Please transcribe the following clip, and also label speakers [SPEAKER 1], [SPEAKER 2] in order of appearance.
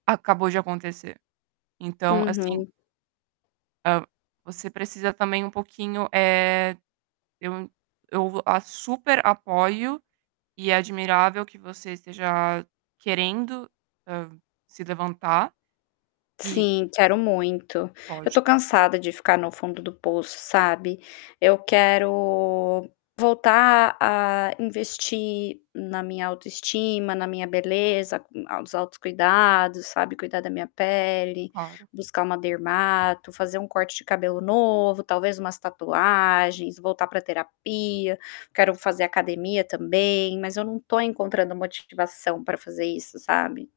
[SPEAKER 1] Acabou de acontecer. Então, assim
[SPEAKER 2] Uhum.
[SPEAKER 1] Eh você precisa também um pouquinho, eh, eu eu vou a super apoio e é admirável que você esteja querendo, hã, se levantar, e
[SPEAKER 2] Sim, quero muito. Eu estou
[SPEAKER 1] Lógico.
[SPEAKER 2] cansada de ficar no fundo do poço, sabe. Eu quero voltar a investir na minha autoestima, na minha beleza, com a os autocuidados, sabe, cuidar da minha pele,
[SPEAKER 1] Claro.
[SPEAKER 2] buscar uma dermato, fazer um corte de cabelo novo, talvez umas tatuagens, voltar para terapia, quero fazer academia também, mas eu não estou encontrando motivação para fazer isso, sabe?